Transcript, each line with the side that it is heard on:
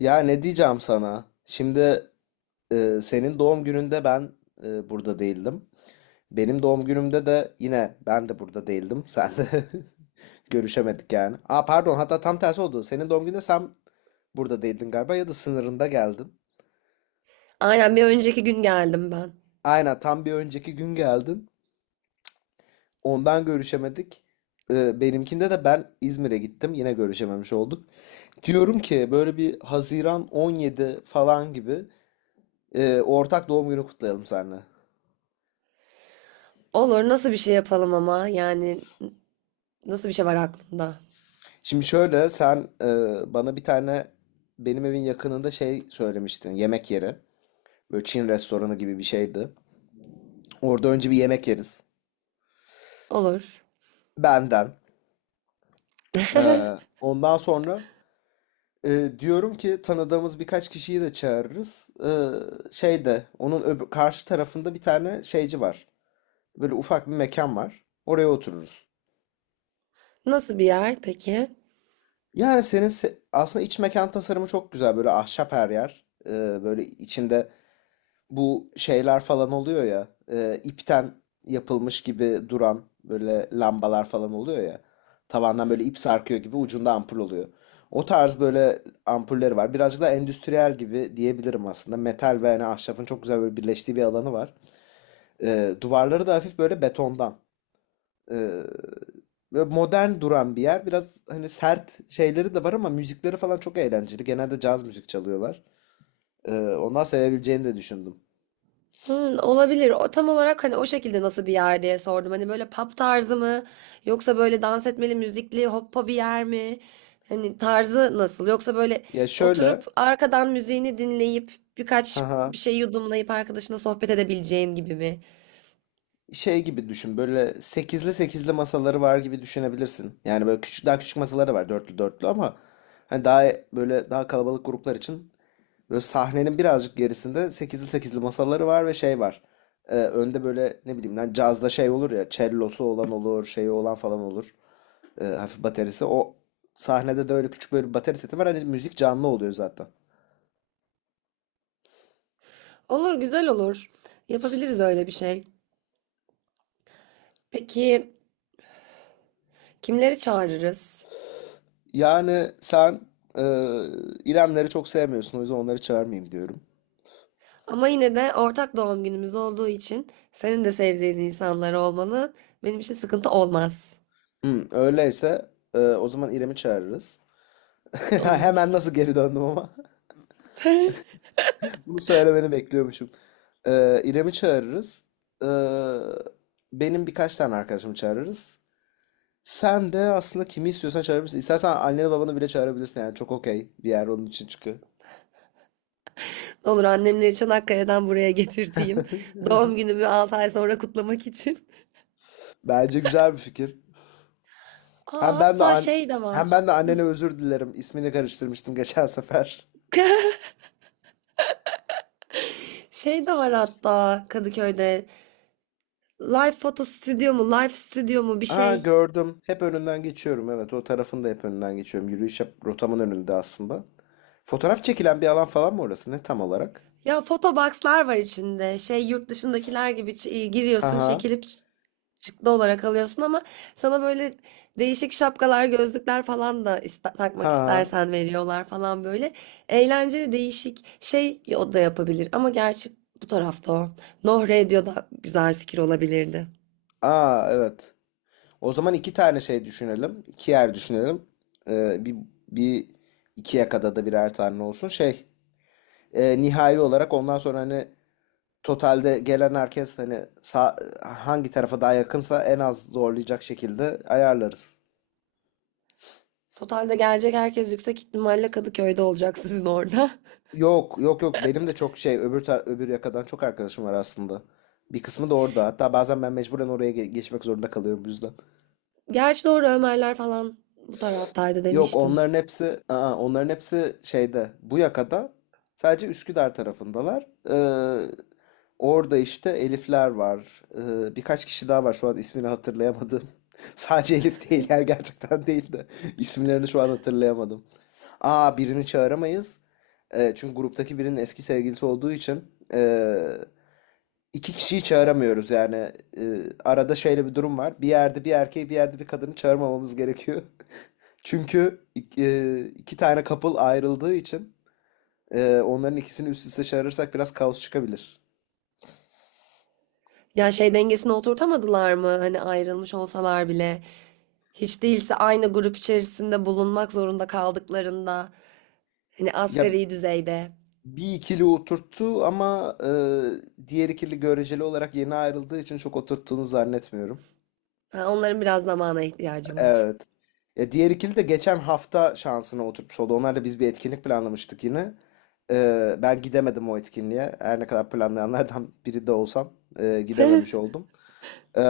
left: Ya ne diyeceğim sana? Şimdi senin doğum gününde ben burada değildim. Benim doğum günümde de yine ben de burada değildim. Sen de görüşemedik yani. Aa pardon hatta tam tersi oldu. Senin doğum gününde sen burada değildin galiba ya da sınırında geldin.
right: Aynen bir önceki gün geldim ben.
left: Aynen tam bir önceki gün geldin. Ondan görüşemedik. Benimkinde de ben İzmir'e gittim. Yine görüşememiş olduk. Diyorum ki böyle bir 17 Haziran falan gibi ortak doğum günü kutlayalım seninle.
right: Olur, nasıl bir şey yapalım, ama yani nasıl bir şey var aklında?
left: Şimdi şöyle sen bana bir tane benim evin yakınında şey söylemiştin yemek yeri. Böyle Çin restoranı gibi bir şeydi. Orada önce bir yemek yeriz.
right: Olur.
left: Benden. E, ondan sonra diyorum ki tanıdığımız birkaç kişiyi de çağırırız. Şeyde onun karşı tarafında bir tane şeyci var. Böyle ufak bir mekan var. Oraya otururuz.
right: Nasıl bir yer peki?
left: Yani aslında iç mekan tasarımı çok güzel. Böyle ahşap her yer. Böyle içinde bu şeyler falan oluyor ya. İpten yapılmış gibi duran böyle lambalar falan oluyor ya. Tavandan böyle ip sarkıyor gibi ucunda ampul oluyor. O tarz böyle ampulleri var. Birazcık da endüstriyel gibi diyebilirim aslında. Metal ve yani ahşabın çok güzel böyle birleştiği bir alanı var. Duvarları da hafif böyle betondan. E, Böyle modern duran bir yer. Biraz hani sert şeyleri de var ama müzikleri falan çok eğlenceli. Genelde caz müzik çalıyorlar. Ondan sevebileceğini de düşündüm.
right: Hmm, olabilir. O tam olarak hani o şekilde nasıl bir yer diye sordum. Hani böyle pub tarzı mı yoksa böyle dans etmeli, müzikli, hoppa bir yer mi? Hani tarzı nasıl? Yoksa böyle
left: Ya
right: oturup
left: şöyle
right: arkadan müziğini dinleyip birkaç
left: Haha.
right: bir şey yudumlayıp arkadaşına sohbet edebileceğin gibi mi?
left: Şey gibi düşün. Böyle sekizli sekizli masaları var gibi düşünebilirsin. Yani böyle küçük daha küçük masaları var dörtlü dörtlü ama hani daha böyle daha kalabalık gruplar için böyle sahnenin birazcık gerisinde sekizli sekizli masaları var ve şey var. Önde böyle ne bileyim lan cazda şey olur ya cellosu olan olur, şeyi olan falan olur. Hafif baterisi. O sahnede de öyle küçük böyle bir bateri seti var. Hani müzik canlı oluyor zaten.
right: Olur, güzel olur. Yapabiliriz öyle bir şey. Peki, kimleri çağırırız?
left: Yani sen e, İremleri çok sevmiyorsun. O yüzden onları çağırmayayım diyorum.
right: Ama yine de ortak doğum günümüz olduğu için senin de sevdiğin insanlar olmalı. Benim için sıkıntı olmaz.
left: Öyleyse o zaman İrem'i çağırırız. Ha, hemen
right: Olur.
left: nasıl geri döndüm ama. Bunu söylemeni bekliyormuşum. İrem'i çağırırız. E, benim birkaç tane arkadaşımı çağırırız. Sen de aslında kimi istiyorsan çağırabilirsin. İstersen anneni babanı bile çağırabilirsin. Yani çok okey bir yer onun için çünkü.
right: Olur, annemleri Çanakkale'den buraya getirdiğim, doğum günümü 6 ay sonra kutlamak için.
left: Bence güzel bir fikir.
right: Aa,
left: Hem ben de
right: hatta
left: an
right: şey de var.
left: hem ben de annene özür dilerim. İsmini karıştırmıştım geçen sefer.
right: Şey de var hatta Kadıköy'de. Live foto stüdyo mu, live stüdyo mu bir
left: Aa,
right: şey.
left: gördüm. Hep önünden geçiyorum. Evet, o tarafın da hep önünden geçiyorum. Rotamın önünde aslında. Fotoğraf çekilen bir alan falan mı orası? Ne tam olarak?
right: Ya fotoboxlar var içinde. Şey, yurt dışındakiler gibi
left: Ha
right: giriyorsun,
left: ha.
right: çekilip şıklı olarak alıyorsun, ama sana böyle değişik şapkalar, gözlükler falan da takmak
left: Ha.
right: istersen veriyorlar falan böyle. Eğlenceli değişik şey, o da yapabilir ama gerçi bu tarafta o. Noh Radio da güzel fikir olabilirdi.
left: Aa, evet. O zaman iki tane şey düşünelim. İki yer düşünelim. Ee, bir, bir iki yakada da birer tane olsun. Şey nihai olarak ondan sonra hani totalde gelen herkes hani hangi tarafa daha yakınsa en az zorlayacak şekilde ayarlarız.
right: Totalde gelecek herkes yüksek ihtimalle Kadıköy'de olacak, sizin orada.
left: Yok, yok, yok, benim de çok şey öbür yakadan çok arkadaşım var aslında. Bir kısmı da orada. Hatta bazen ben mecburen oraya geçmek zorunda kalıyorum bu yüzden.
right: Gerçi doğru, Ömerler falan bu taraftaydı
left: Yok,
right: demiştin.
left: onların hepsi şeyde bu yakada sadece Üsküdar tarafındalar. Orada işte Elifler var. Birkaç kişi daha var şu an ismini hatırlayamadım. Sadece Elif değiller gerçekten değil de isimlerini şu an hatırlayamadım. Aa, birini çağıramayız. Çünkü gruptaki birinin eski sevgilisi olduğu için ee, iki kişiyi çağıramıyoruz yani. Ee, arada şöyle bir durum var. Bir yerde bir erkeği bir yerde bir kadını çağırmamamız gerekiyor. Çünkü iki tane couple ayrıldığı için onların ikisini üst üste çağırırsak biraz kaos çıkabilir.
right: Ya şey dengesini oturtamadılar mı? Hani ayrılmış olsalar bile. Hiç değilse aynı grup içerisinde bulunmak zorunda kaldıklarında, hani
left: Ya
right: asgari düzeyde.
left: bir ikili oturttu ama diğer ikili göreceli olarak yeni ayrıldığı için çok oturttuğunu zannetmiyorum.
right: Ha, onların biraz zamana ihtiyacı var.
left: Evet. Ya diğer ikili de geçen hafta şansına oturtmuş oldu. Onlar da biz bir etkinlik planlamıştık yine. Ben gidemedim o etkinliğe. Her ne kadar planlayanlardan biri de olsam gidememiş oldum. E,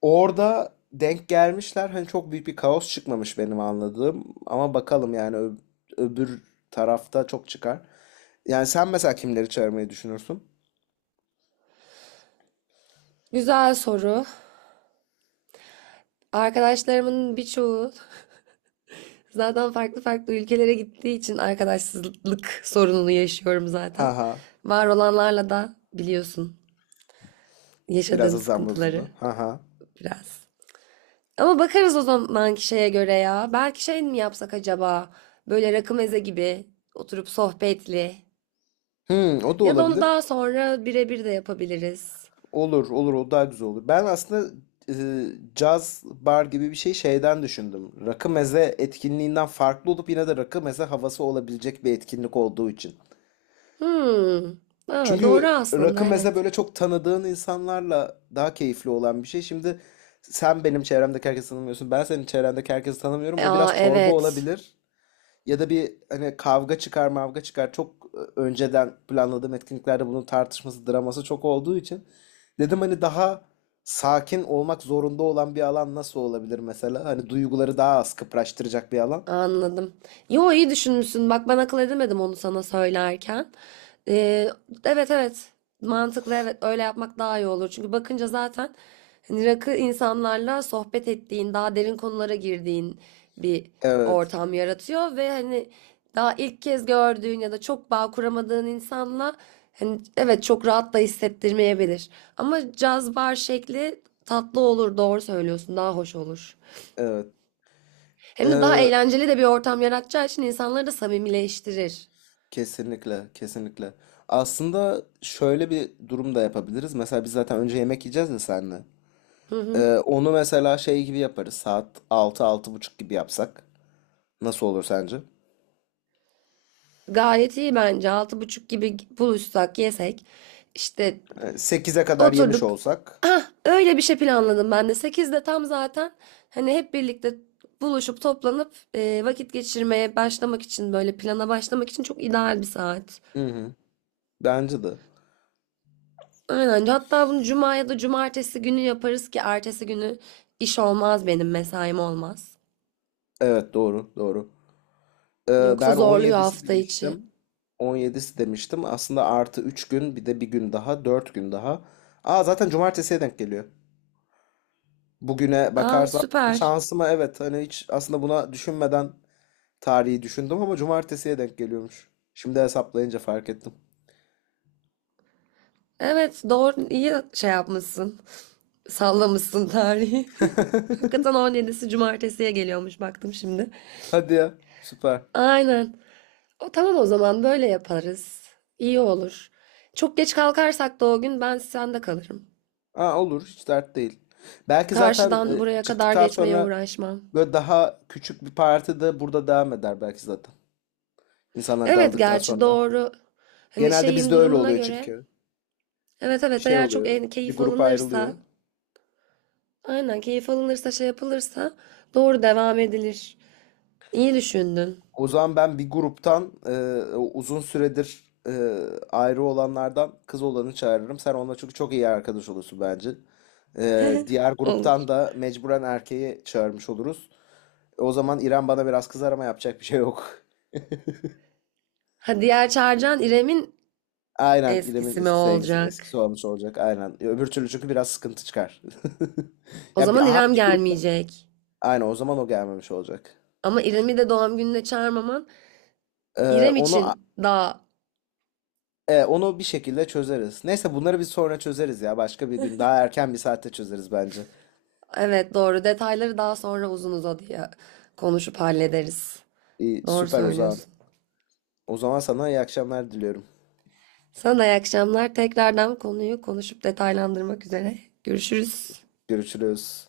left: Orada denk gelmişler. Hani çok büyük bir kaos çıkmamış benim anladığım. Ama bakalım yani öbür tarafta çok çıkar. Yani sen mesela kimleri çağırmayı düşünürsün?
right: Güzel soru. Arkadaşlarımın birçoğu zaten farklı farklı ülkelere gittiği için arkadaşsızlık sorununu yaşıyorum
left: Ha
right: zaten.
left: ha.
right: Var olanlarla da biliyorsun
left: Biraz
right: yaşadığım
left: azam
right: sıkıntıları
left: bozuldu. Ha ha.
right: biraz. Ama bakarız o zamanki şeye göre ya. Belki şey mi yapsak acaba? Böyle rakı meze gibi oturup sohbetli.
left: Hmm, o da
right: Ya da onu
left: olabilir.
right: daha sonra birebir de yapabiliriz.
left: Olur, olur, o daha güzel olur. Ben aslında e, caz bar gibi bir şey şeyden düşündüm. Rakı meze etkinliğinden farklı olup yine de rakı meze havası olabilecek bir etkinlik olduğu için.
right: Hmm. Ha, doğru
left: Çünkü rakı
right: aslında,
left: mesela
right: evet.
left: böyle çok tanıdığın insanlarla daha keyifli olan bir şey. Şimdi sen benim çevremdeki herkesi tanımıyorsun. Ben senin çevrendeki herkesi tanımıyorum. O biraz
right: Aa
left: çorba
right: evet,
left: olabilir. Ya da bir hani kavga çıkar, mavga çıkar. Çok önceden planladığım etkinliklerde bunun tartışması, draması çok olduğu için dedim hani daha sakin olmak zorunda olan bir alan nasıl olabilir mesela? Hani duyguları daha az kıpraştıracak bir alan.
right: anladım. Yo, iyi düşünmüşsün. Bak, ben akıl edemedim onu sana söylerken. Ee, evet evet, mantıklı, evet, öyle yapmak daha iyi olur. Çünkü bakınca zaten hani rakı insanlarla sohbet ettiğin, daha derin konulara girdiğin bir
left: Evet,
right: ortam yaratıyor ve hani daha ilk kez gördüğün ya da çok bağ kuramadığın insanla hani evet çok rahat da hissettirmeyebilir. Ama caz bar şekli tatlı olur, doğru söylüyorsun, daha hoş olur. Hem de daha
left: evet.
right: eğlenceli de bir ortam yaratacağı için insanları da samimileştirir.
left: Kesinlikle, kesinlikle. Aslında şöyle bir durum da yapabiliriz. Mesela biz zaten önce yemek yiyeceğiz ya seninle.
right: Hı hı.
left: Onu mesela şey gibi yaparız. Saat altı altı buçuk gibi yapsak. Nasıl olur sence?
right: Gayet iyi bence. Altı buçuk gibi buluşsak, yesek. İşte
left: 8'e kadar yemiş
right: oturduk.
left: olsak.
right: Ah, öyle bir şey planladım ben de. Sekizde tam zaten hani hep birlikte buluşup toplanıp vakit geçirmeye başlamak için, böyle plana başlamak için çok ideal bir saat.
left: Hı hı. Bence de.
right: Aynen. Hatta bunu cuma ya da cumartesi günü yaparız ki ertesi günü iş olmaz, benim mesaim olmaz.
left: Evet, doğru, doğru. Ee,
right: Yoksa
left: ben on
right: zorluyor
left: yedisi
right: hafta içi.
left: demiştim. 17'si demiştim. Aslında artı 3 gün bir de bir gün daha, 4 gün daha. Aa, zaten cumartesiye denk geliyor. Bugüne
right: Aa,
left: bakarsam
right: süper.
left: şansıma, evet hani hiç aslında buna düşünmeden tarihi düşündüm ama cumartesiye denk geliyormuş. Şimdi hesaplayınca fark ettim.
right: Evet doğru, iyi şey yapmışsın. Sallamışsın tarihi. Hakikaten 17'si cumartesiye geliyormuş, baktım şimdi.
left: Hadi ya, süper.
right: Aynen. O tamam, o zaman böyle yaparız. İyi olur. Çok geç kalkarsak da o gün ben sende kalırım.
left: Aa, olur, hiç dert değil. Belki zaten
right: Karşıdan buraya kadar
left: çıktıktan
right: geçmeye
left: sonra
right: uğraşmam.
left: böyle daha küçük bir parti de burada devam eder belki zaten. İnsanlar
right: Evet
left: dağıldıktan
right: gerçi
left: sonra.
right: doğru. Hani
left: Genelde
right: şeyin
left: bizde öyle
right: durumuna
left: oluyor
right: göre.
left: çünkü.
right: Evet evet,
left: Şey
right: eğer çok
left: oluyor,
right: en
left: bir
right: keyif
left: grup ayrılıyor.
right: alınırsa. Aynen, keyif alınırsa, şey yapılırsa doğru devam edilir. İyi düşündün.
left: O zaman ben bir gruptan o uzun süredir ayrı olanlardan kız olanı çağırırım. Sen onunla çünkü çok iyi arkadaş olursun bence. Diğer
right: Olur.
left: gruptan da mecburen erkeği çağırmış oluruz. O zaman İrem bana biraz kızar ama yapacak bir şey yok.
right: Ha, diğer Çağrıcan İrem'in
left: Aynen İrem'in
right: eskisi mi
left: eski sevgisi,
right: olacak?
left: eskisi olmuş olacak. Aynen. Öbür türlü çünkü biraz sıkıntı çıkar.
right: O
left: Ya bir,
right: zaman İrem
left: hangi grupta?
right: gelmeyecek.
left: Aynen, o zaman o gelmemiş olacak.
right: Ama İrem'i de doğum gününe çağırmaman
left: E,
right: İrem
left: onu
right: için daha,
left: onu bir şekilde çözeriz. Neyse bunları bir sonra çözeriz ya. Başka bir gün daha erken bir saatte çözeriz bence.
right: evet doğru, detayları daha sonra uzun uzadıya konuşup hallederiz.
left: İyi,
right: Doğru
left: süper o zaman.
right: söylüyorsun.
left: O zaman sana iyi akşamlar diliyorum.
right: Sana da iyi akşamlar. Tekrardan konuyu konuşup detaylandırmak üzere. Görüşürüz.
left: Görüşürüz.